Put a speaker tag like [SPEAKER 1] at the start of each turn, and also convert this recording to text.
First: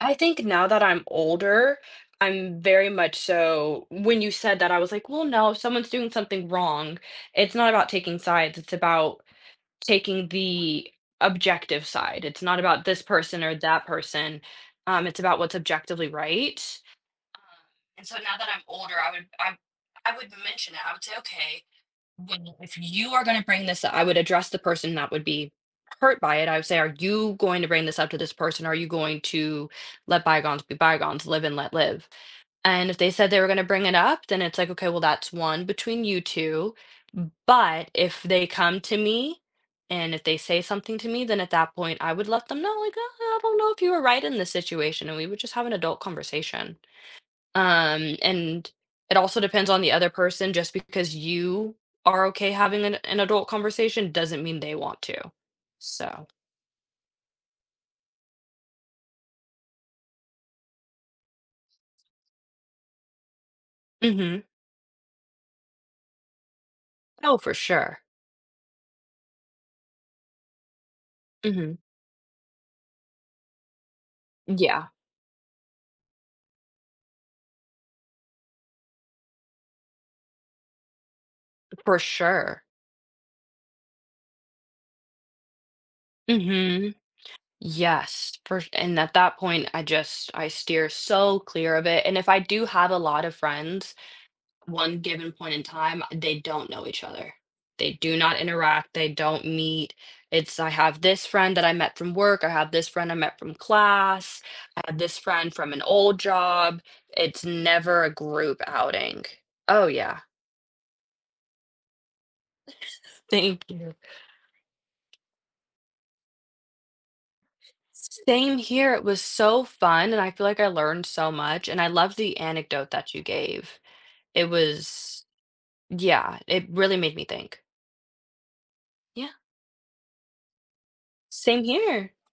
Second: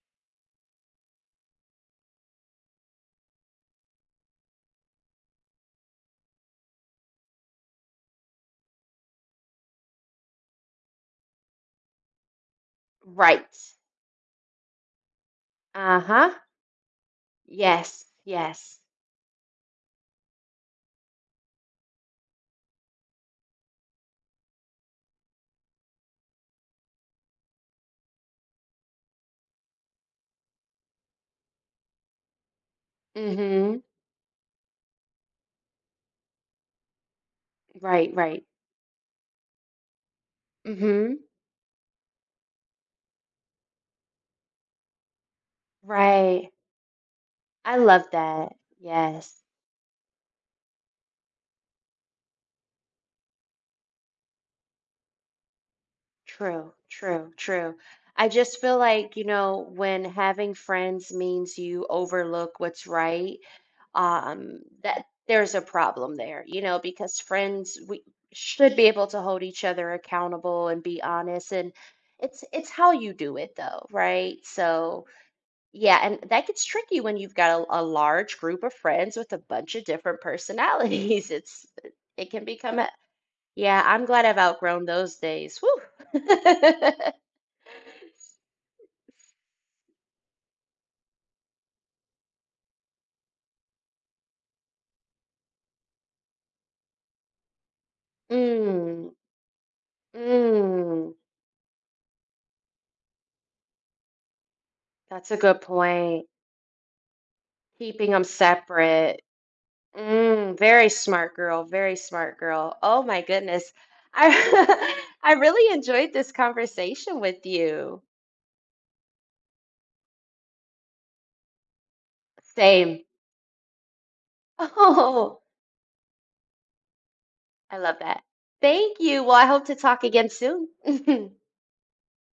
[SPEAKER 1] I think now that I'm older, I'm very much so when you said that, I was like, "Well, no, someone's doing something wrong. It's not about taking sides, it's about taking the objective side. It's not about this person
[SPEAKER 2] Right.
[SPEAKER 1] or that person, um, it's about what's objectively
[SPEAKER 2] Uh-huh.
[SPEAKER 1] right. Um,
[SPEAKER 2] Yes,
[SPEAKER 1] and so now that I'm
[SPEAKER 2] yes.
[SPEAKER 1] older, I would I I would mention it," I would say, "Okay, well if you are gonna to bring this up" I would address the person that would be hurt by it. I would say, "Are you going to bring this up to this person? Are you going to let bygones be bygones? Live and let live." And if they said they were going to
[SPEAKER 2] Mhm.
[SPEAKER 1] bring it up, then it's like, "Okay, well, that's one between you 2." But
[SPEAKER 2] Right,
[SPEAKER 1] if
[SPEAKER 2] right.
[SPEAKER 1] they come to me and if they say something to
[SPEAKER 2] Mhm.
[SPEAKER 1] me, then at that point, I would let them know, like, "Uh, I don't know if you were right in this situation," and we would just have an adult
[SPEAKER 2] Right.
[SPEAKER 1] conversation.
[SPEAKER 2] I love
[SPEAKER 1] Um,
[SPEAKER 2] that,
[SPEAKER 1] and it
[SPEAKER 2] yes.
[SPEAKER 1] also depends on the other person just because you are okay having an an adult conversation doesn't mean they want to. So
[SPEAKER 2] True, true, true. I just feel like, you know, when having friends means you overlook what's right,
[SPEAKER 1] Mhm.
[SPEAKER 2] um, that there's a problem there, you know, because
[SPEAKER 1] Oh, for
[SPEAKER 2] friends
[SPEAKER 1] sure.
[SPEAKER 2] we should be able to hold each other accountable and be honest, and
[SPEAKER 1] Mhm.
[SPEAKER 2] it's it's how you do it, though. Right?
[SPEAKER 1] Yeah.
[SPEAKER 2] So, yeah, and that gets tricky when you've got a a large group of friends with a buncha different personalities, it's
[SPEAKER 1] For
[SPEAKER 2] it can
[SPEAKER 1] sure.
[SPEAKER 2] become a Yeah, I'm glad I've outgrown those days, woah.
[SPEAKER 1] Mhm. Yes, fer and at that point, I just I steer so clear of it, and if I do have a lot of friends, one given point in time, they don't know each other. They do not interact, they
[SPEAKER 2] Mm.
[SPEAKER 1] don't meet. It's I have
[SPEAKER 2] Mm.
[SPEAKER 1] this friend that I met from work, I have this friend I met from class, I have this
[SPEAKER 2] That's a
[SPEAKER 1] friend
[SPEAKER 2] good
[SPEAKER 1] from an old
[SPEAKER 2] point.
[SPEAKER 1] job, it's never
[SPEAKER 2] Keeping
[SPEAKER 1] a
[SPEAKER 2] 'em
[SPEAKER 1] group
[SPEAKER 2] separate.
[SPEAKER 1] outing. Oh, yeah.
[SPEAKER 2] Mm, very smart girl, very smart girl, oh my
[SPEAKER 1] Thank
[SPEAKER 2] goodness.
[SPEAKER 1] you.
[SPEAKER 2] I I really enjoyed this conversation with you.
[SPEAKER 1] S same here, it was so fun, and I feel like I learned so much, and I love the anecdote
[SPEAKER 2] Same.
[SPEAKER 1] that you gave. It was
[SPEAKER 2] Oh.
[SPEAKER 1] yeah, it really made me think.
[SPEAKER 2] I love that. Thank you,
[SPEAKER 1] Yeah.
[SPEAKER 2] well, I hope to talk again soon.
[SPEAKER 1] Same here.